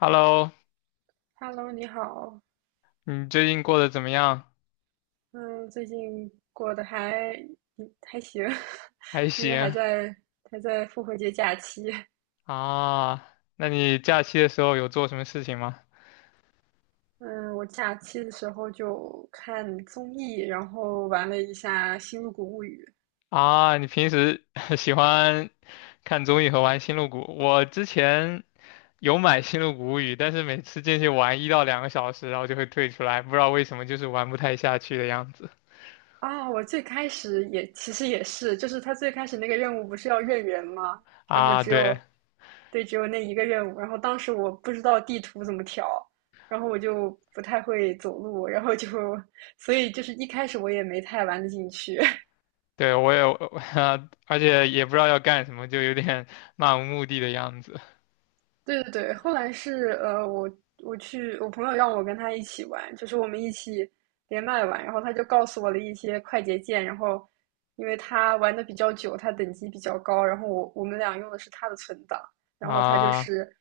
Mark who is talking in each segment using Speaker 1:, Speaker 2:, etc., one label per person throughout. Speaker 1: Hello,
Speaker 2: Hello，你好，
Speaker 1: 你最近过得怎么样？
Speaker 2: 嗯，最近过得还行，
Speaker 1: 还
Speaker 2: 因为还
Speaker 1: 行
Speaker 2: 在还在复活节假期。
Speaker 1: 啊。那你假期的时候有做什么事情吗？
Speaker 2: 嗯，我假期的时候就看综艺，然后玩了一下《星露谷物语》。
Speaker 1: 啊，你平时 喜欢看综艺和玩《星露谷》？我之前有买《星露谷物语》，但是每次进去玩1到2个小时，然后就会退出来，不知道为什么，就是玩不太下去的样子。
Speaker 2: 啊，我最开始也其实也是，就是他最开始那个任务不是要认人吗？然后
Speaker 1: 啊，对
Speaker 2: 对，只有那一个任务。然后当时我不知道地图怎么调，然后我就不太会走路，然后就，所以就是一开始我也没太玩得进去。
Speaker 1: 对，我也，而且也不知道要干什么，就有点 漫无目的的样子
Speaker 2: 对对对，后来是我朋友让我跟他一起玩，就是我们一起连麦玩，然后他就告诉我了一些快捷键，然后因为他玩的比较久，他等级比较高，然后我们俩用的是他的存档，然后他就
Speaker 1: 啊。
Speaker 2: 是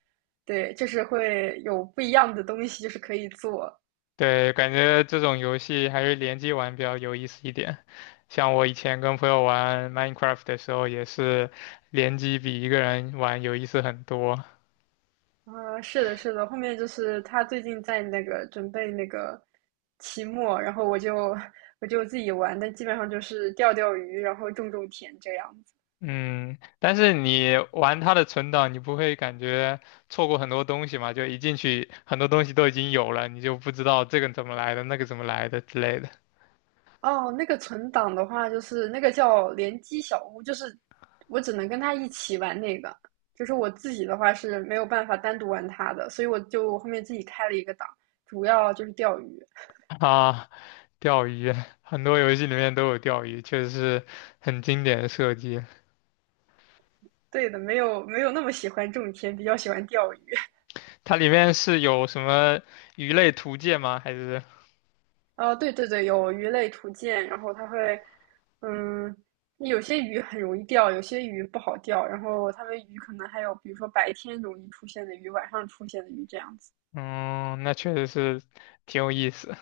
Speaker 2: 对，就是会有不一样的东西，就是可以做。
Speaker 1: 对，感觉这种游戏还是联机玩比较有意思一点。像我以前跟朋友玩 Minecraft 的时候，也是联机比一个人玩有意思很多。
Speaker 2: 啊、是的，是的，后面就是他最近在那个准备那个期末，然后我就自己玩，但基本上就是钓钓鱼，然后种种田这样子。
Speaker 1: 嗯，但是你玩它的存档，你不会感觉错过很多东西嘛？就一进去，很多东西都已经有了，你就不知道这个怎么来的，那个怎么来的之类的。
Speaker 2: 哦，那个存档的话，就是那个叫联机小屋，就是我只能跟他一起玩那个，就是我自己的话是没有办法单独玩他的，所以我就后面自己开了一个档，主要就是钓鱼。
Speaker 1: 啊，钓鱼，很多游戏里面都有钓鱼，确实是很经典的设计。
Speaker 2: 对的，没有那么喜欢种田，比较喜欢钓鱼。
Speaker 1: 它里面是有什么鱼类图鉴吗？还是？
Speaker 2: 哦，对对对，有鱼类图鉴，然后它会，嗯，有些鱼很容易钓，有些鱼不好钓，然后它们鱼可能还有，比如说白天容易出现的鱼，晚上出现的鱼这样子。
Speaker 1: 嗯，那确实是挺有意思。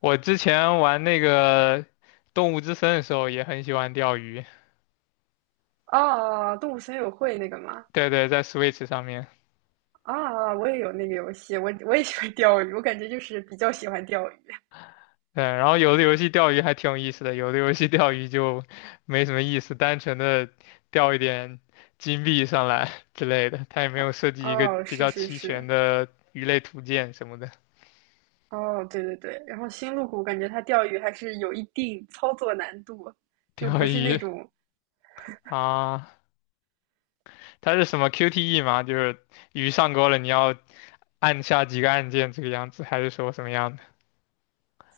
Speaker 1: 我之前玩那个《动物之森》的时候也很喜欢钓鱼，
Speaker 2: 哦，哦哦动物森友会那个吗？
Speaker 1: 对对，在 Switch 上面。
Speaker 2: 啊，我也有那个游戏，我也喜欢钓鱼，我感觉就是比较喜欢钓鱼
Speaker 1: 对，然后有的游戏钓鱼还挺有意思的，有的游戏钓鱼就没什么意思，单纯的钓一点金币上来 之类的，它也没
Speaker 2: 啊。
Speaker 1: 有设计一个
Speaker 2: 哦，
Speaker 1: 比
Speaker 2: 是
Speaker 1: 较
Speaker 2: 是
Speaker 1: 齐全
Speaker 2: 是，
Speaker 1: 的鱼类图鉴什么的。
Speaker 2: 哦，对对对。然后星露谷感觉它钓鱼还是有一定操作难度，就
Speaker 1: 钓
Speaker 2: 不是那
Speaker 1: 鱼
Speaker 2: 种，
Speaker 1: 啊，它是什么 QTE 吗？就是鱼上钩了，你要按下几个按键这个样子，还是说什么样的？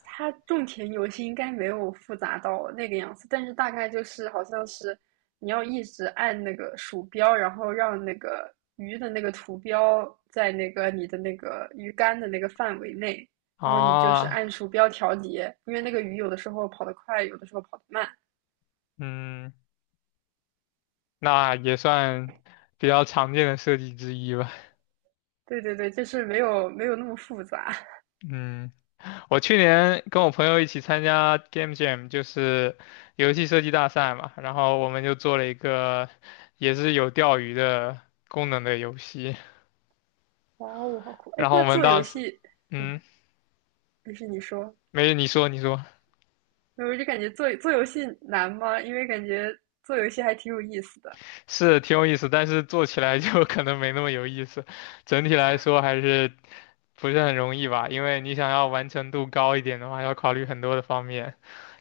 Speaker 2: 它种田游戏应该没有复杂到那个样子，但是大概就是好像是你要一直按那个鼠标，然后让那个鱼的那个图标在那个你的那个鱼竿的那个范围内，然后你就是
Speaker 1: 啊，
Speaker 2: 按鼠标调节，因为那个鱼有的时候跑得快，有的时候跑得慢。
Speaker 1: 嗯，那也算比较常见的设计之一吧。
Speaker 2: 对对对，就是没有那么复杂。
Speaker 1: 嗯，我去年跟我朋友一起参加 Game Jam,就是游戏设计大赛嘛，然后我们就做了一个也是有钓鱼的功能的游戏，
Speaker 2: 哇哦，好酷！哎，
Speaker 1: 然后
Speaker 2: 那
Speaker 1: 我们
Speaker 2: 做
Speaker 1: 当
Speaker 2: 游
Speaker 1: 时，
Speaker 2: 戏，
Speaker 1: 嗯，
Speaker 2: 没，是你说。
Speaker 1: 没，你说你说，
Speaker 2: 我就感觉做做游戏难吗？因为感觉做游戏还挺有意思的。
Speaker 1: 是挺有意思，但是做起来就 可能没那么有意思，整体来说还是不是很容易吧，因为你想要完成度高一点的话，要考虑很多的方面。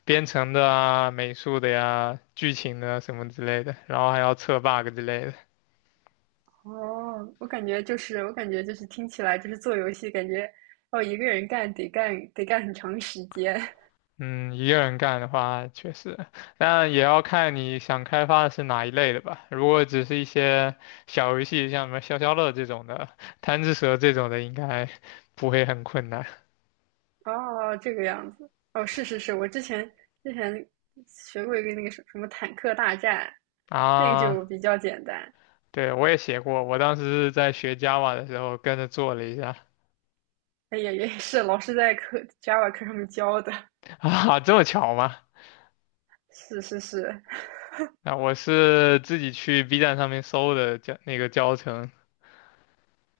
Speaker 1: 编程的啊、美术的呀、剧情的啊什么之类的，然后还要测 bug 之类的。
Speaker 2: 哦，我感觉就是，我感觉就是听起来就是做游戏，感觉哦一个人干很长时间。
Speaker 1: 嗯，一个人干的话确实，但也要看你想开发的是哪一类的吧。如果只是一些小游戏，像什么消消乐这种的、贪吃蛇这种的，应该 不会很困难
Speaker 2: 哦，这个样子。哦，是是是，我之前学过一个那个什么坦克大战，那个
Speaker 1: 啊。
Speaker 2: 就比较简单。
Speaker 1: 对，我也写过，我当时是在学 Java 的时候跟着做了一下
Speaker 2: 哎呀，也是老师在课 Java 课上面教的。
Speaker 1: 啊，这么巧吗？
Speaker 2: 是是是，
Speaker 1: 啊，我是自己去 B 站上面搜的教那个教程。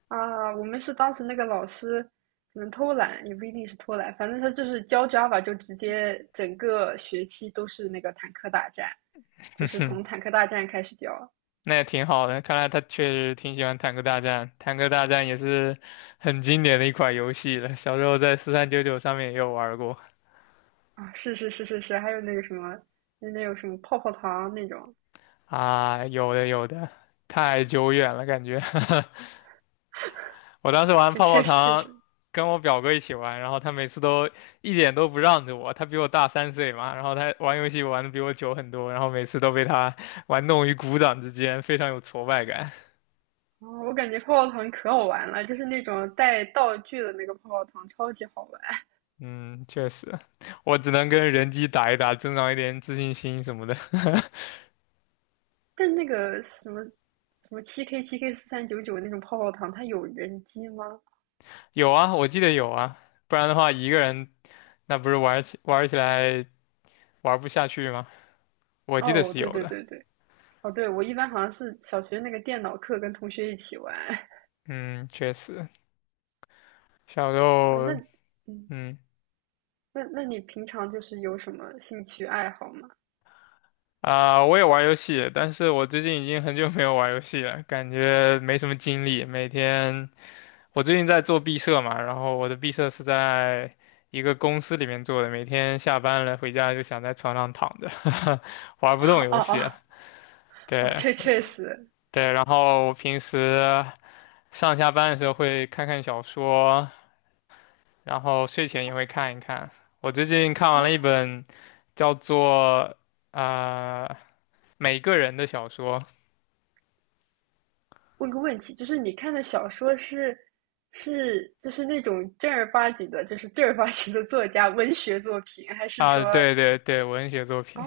Speaker 2: 啊，我们是当时那个老师可能偷懒，也不一定是偷懒，反正他就是教 Java 就直接整个学期都是那个坦克大战，就是从 坦克大战开始教。
Speaker 1: 那也挺好的，看来他确实挺喜欢《坦克大战》。《坦克大战》也是很经典的一款游戏了，小时候在4399上面也有玩过
Speaker 2: 啊，是是是是是，还有那个什么，那有什么泡泡糖那种，
Speaker 1: 啊，有的有的，太久远了感觉。我当时玩
Speaker 2: 确
Speaker 1: 泡泡
Speaker 2: 确实
Speaker 1: 糖，
Speaker 2: 实。
Speaker 1: 跟我表哥一起玩，然后他每次都一点都不让着我，他比我大3岁嘛，然后他玩游戏玩的比我久很多，然后每次都被他玩弄于股掌之间，非常有挫败感。
Speaker 2: 哦，我感觉泡泡糖可好玩了，就是那种带道具的那个泡泡糖，超级好玩。
Speaker 1: 嗯，确实，我只能跟人机打一打，增长一点自信心什么的。
Speaker 2: 但那个什么什么7K7K 4399那种泡泡糖，它有人机吗？
Speaker 1: 有啊，我记得有啊，不然的话一个人那不是玩起来玩不下去吗？我记得
Speaker 2: 哦，
Speaker 1: 是
Speaker 2: 对
Speaker 1: 有
Speaker 2: 对
Speaker 1: 的。
Speaker 2: 对对，哦，对，我一般好像是小学那个电脑课跟同学一起玩。
Speaker 1: 嗯，确实，小时
Speaker 2: 呃
Speaker 1: 候，
Speaker 2: 那，嗯，
Speaker 1: 嗯
Speaker 2: 那那你平常就是有什么兴趣爱好吗？
Speaker 1: 啊、我也玩游戏，但是我最近已经很久没有玩游戏了，感觉没什么精力。每天我最近在做毕设嘛，然后我的毕设是在一个公司里面做的，每天下班了回家就想在床上躺着，
Speaker 2: 哦
Speaker 1: 玩不动
Speaker 2: 哦
Speaker 1: 游
Speaker 2: 哦，
Speaker 1: 戏。
Speaker 2: 哦，
Speaker 1: 对
Speaker 2: 这确实
Speaker 1: 对，然后我平时上下班的时候会看看小说，然后睡前也会看一看。我最近看完
Speaker 2: 啊。
Speaker 1: 了一本叫做啊、呃每个人的小说
Speaker 2: 问个问题，就是你看的小说是就是那种正儿八经的，就是正儿八经的作家文学作品，还是
Speaker 1: 啊，
Speaker 2: 说
Speaker 1: 对对对，文学作
Speaker 2: 啊？
Speaker 1: 品。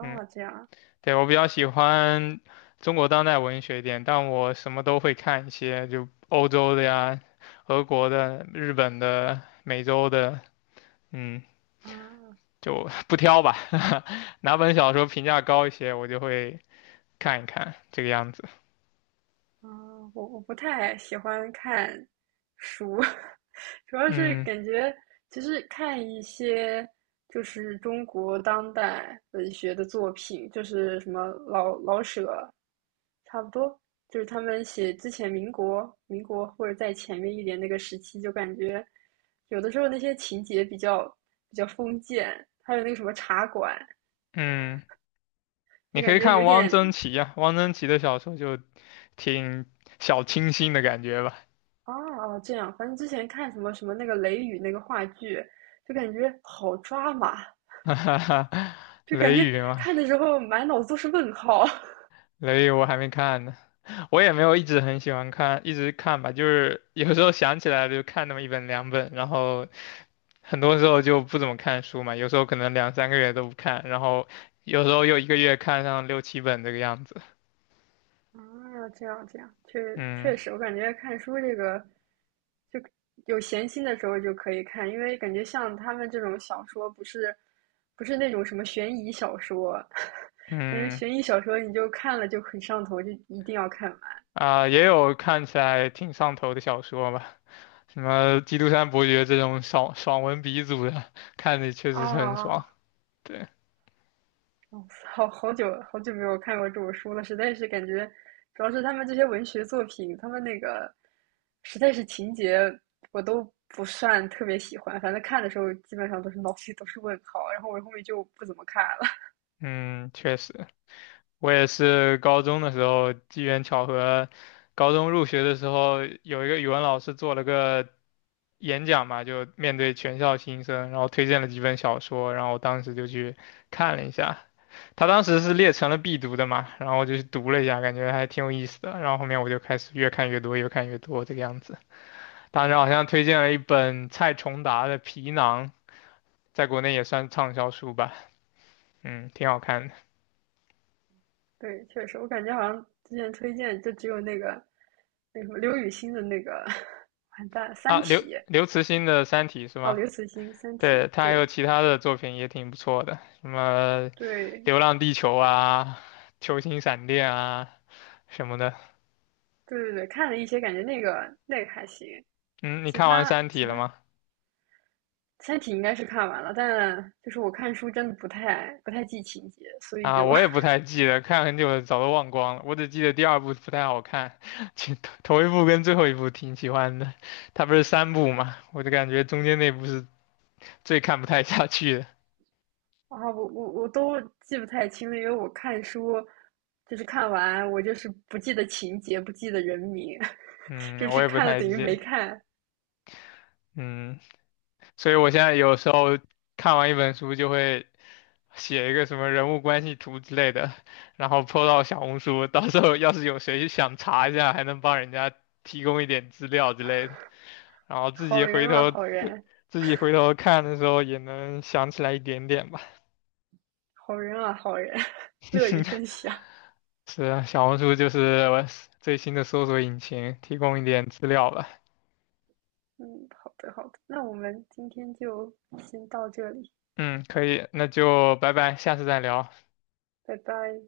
Speaker 1: 嗯，
Speaker 2: 这样
Speaker 1: 对，我比较喜欢中国当代文学一点，但我什么都会看一些，就欧洲的呀、俄国的、日本的、美洲的，嗯，
Speaker 2: 啊？
Speaker 1: 就 不挑吧。哪本小说评价高一些，我就会看一看这个样子。
Speaker 2: 嗯，我不太喜欢看书。主要是
Speaker 1: 嗯。
Speaker 2: 感觉其实看一些就是中国当代文学的作品，就是什么老老舍，差不多，就是他们写之前民国、民国或者在前面一点那个时期，就感觉有的时候那些情节比较封建，还有那个什么茶馆，
Speaker 1: 嗯，你
Speaker 2: 就
Speaker 1: 可
Speaker 2: 感
Speaker 1: 以
Speaker 2: 觉
Speaker 1: 看
Speaker 2: 有
Speaker 1: 汪曾
Speaker 2: 点。
Speaker 1: 祺呀、汪曾祺的小说就挺小清新的感觉吧。
Speaker 2: 哦哦，这样，反正之前看什么什么那个《雷雨》那个话剧，就感觉好抓马，
Speaker 1: 哈哈哈，
Speaker 2: 就感
Speaker 1: 雷
Speaker 2: 觉
Speaker 1: 雨嘛，
Speaker 2: 看的时候满脑子都是问号。
Speaker 1: 雷雨我还没看呢，我也没有一直很喜欢看，一直看吧，就是有时候想起来了就看那么一本两本，然后很多时候就不怎么看书嘛，有时候可能2、3个月都不看，然后有时候又1个月看上6、7本这个样子。
Speaker 2: 啊，这样这样，确
Speaker 1: 嗯
Speaker 2: 确实，我感觉看书这个，就有闲心的时候就可以看，因为感觉像他们这种小说，不是那种什么悬疑小说。因为
Speaker 1: 嗯。
Speaker 2: 悬疑小说你就看了就很上头，就一定要看完。
Speaker 1: 啊、也有看起来挺上头的小说吧，什么《基督山伯爵》这种爽文鼻祖的，看着确
Speaker 2: 啊，
Speaker 1: 实是很爽。对，
Speaker 2: 哦，好好久好久没有看过这种书了，实在是感觉，主要是他们这些文学作品，他们那个实在是情节我都不算特别喜欢，反正看的时候基本上都是脑子里都是问号，然后我后面就不怎么看了。
Speaker 1: 嗯，确实，我也是高中的时候机缘巧合，高中入学的时候有一个语文老师做了个演讲嘛，就面对全校新生，然后推荐了几本小说，然后我当时就去看了一下，他当时是列成了必读的嘛，然后我就去读了一下，感觉还挺有意思的。然后后面我就开始越看越多，越看越多这个样子。当时好像推荐了一本蔡崇达的《皮囊》，在国内也算畅销书吧，嗯，挺好看的
Speaker 2: 对，确实，我感觉好像之前推荐就只有那个那什么刘雨欣的那个 完蛋
Speaker 1: 啊。
Speaker 2: 《三
Speaker 1: 刘
Speaker 2: 体》。
Speaker 1: 刘慈欣的《三体》是
Speaker 2: 哦，
Speaker 1: 吗？
Speaker 2: 刘慈欣《三体》
Speaker 1: 对，他还有
Speaker 2: 对
Speaker 1: 其他的作品也挺不错的，什么
Speaker 2: 对
Speaker 1: 《流浪地球》啊、《球形闪电》啊什么的。
Speaker 2: 对对对，看了一些，感觉那个那个还行。
Speaker 1: 嗯，你
Speaker 2: 其
Speaker 1: 看完
Speaker 2: 他
Speaker 1: 《三体》
Speaker 2: 其
Speaker 1: 了
Speaker 2: 他
Speaker 1: 吗？
Speaker 2: 三体应该是看完了，但就是我看书真的不太记情节，所以
Speaker 1: 啊，
Speaker 2: 就
Speaker 1: 我也不太记得，看很久了，早都忘光了。我只记得第二部不太好看，其头一部跟最后一部挺喜欢的。它不是三部嘛，我就感觉中间那部是最看不太下去的。
Speaker 2: 啊，我都记不太清了，因为我看书就是看完，我就是不记得情节，不记得人名。就
Speaker 1: 嗯，我
Speaker 2: 是
Speaker 1: 也不
Speaker 2: 看了
Speaker 1: 太
Speaker 2: 等于没
Speaker 1: 记。
Speaker 2: 看。
Speaker 1: 嗯。所以我现在有时候看完一本书就会写一个什么人物关系图之类的，然后 po 到小红书，到时候要是有谁想查一下，还能帮人家提供一点资料之类的，然后
Speaker 2: 好人啊，好人，
Speaker 1: 自己回头看的时候也能想起来一点点吧。
Speaker 2: 好人啊，好人。乐 于分享。
Speaker 1: 是啊，小红书就是我最新的搜索引擎，提供一点资料吧。
Speaker 2: 嗯，好的好的，那我们今天就先到这里，
Speaker 1: 嗯，可以，那就拜拜，下次再聊。
Speaker 2: 拜拜。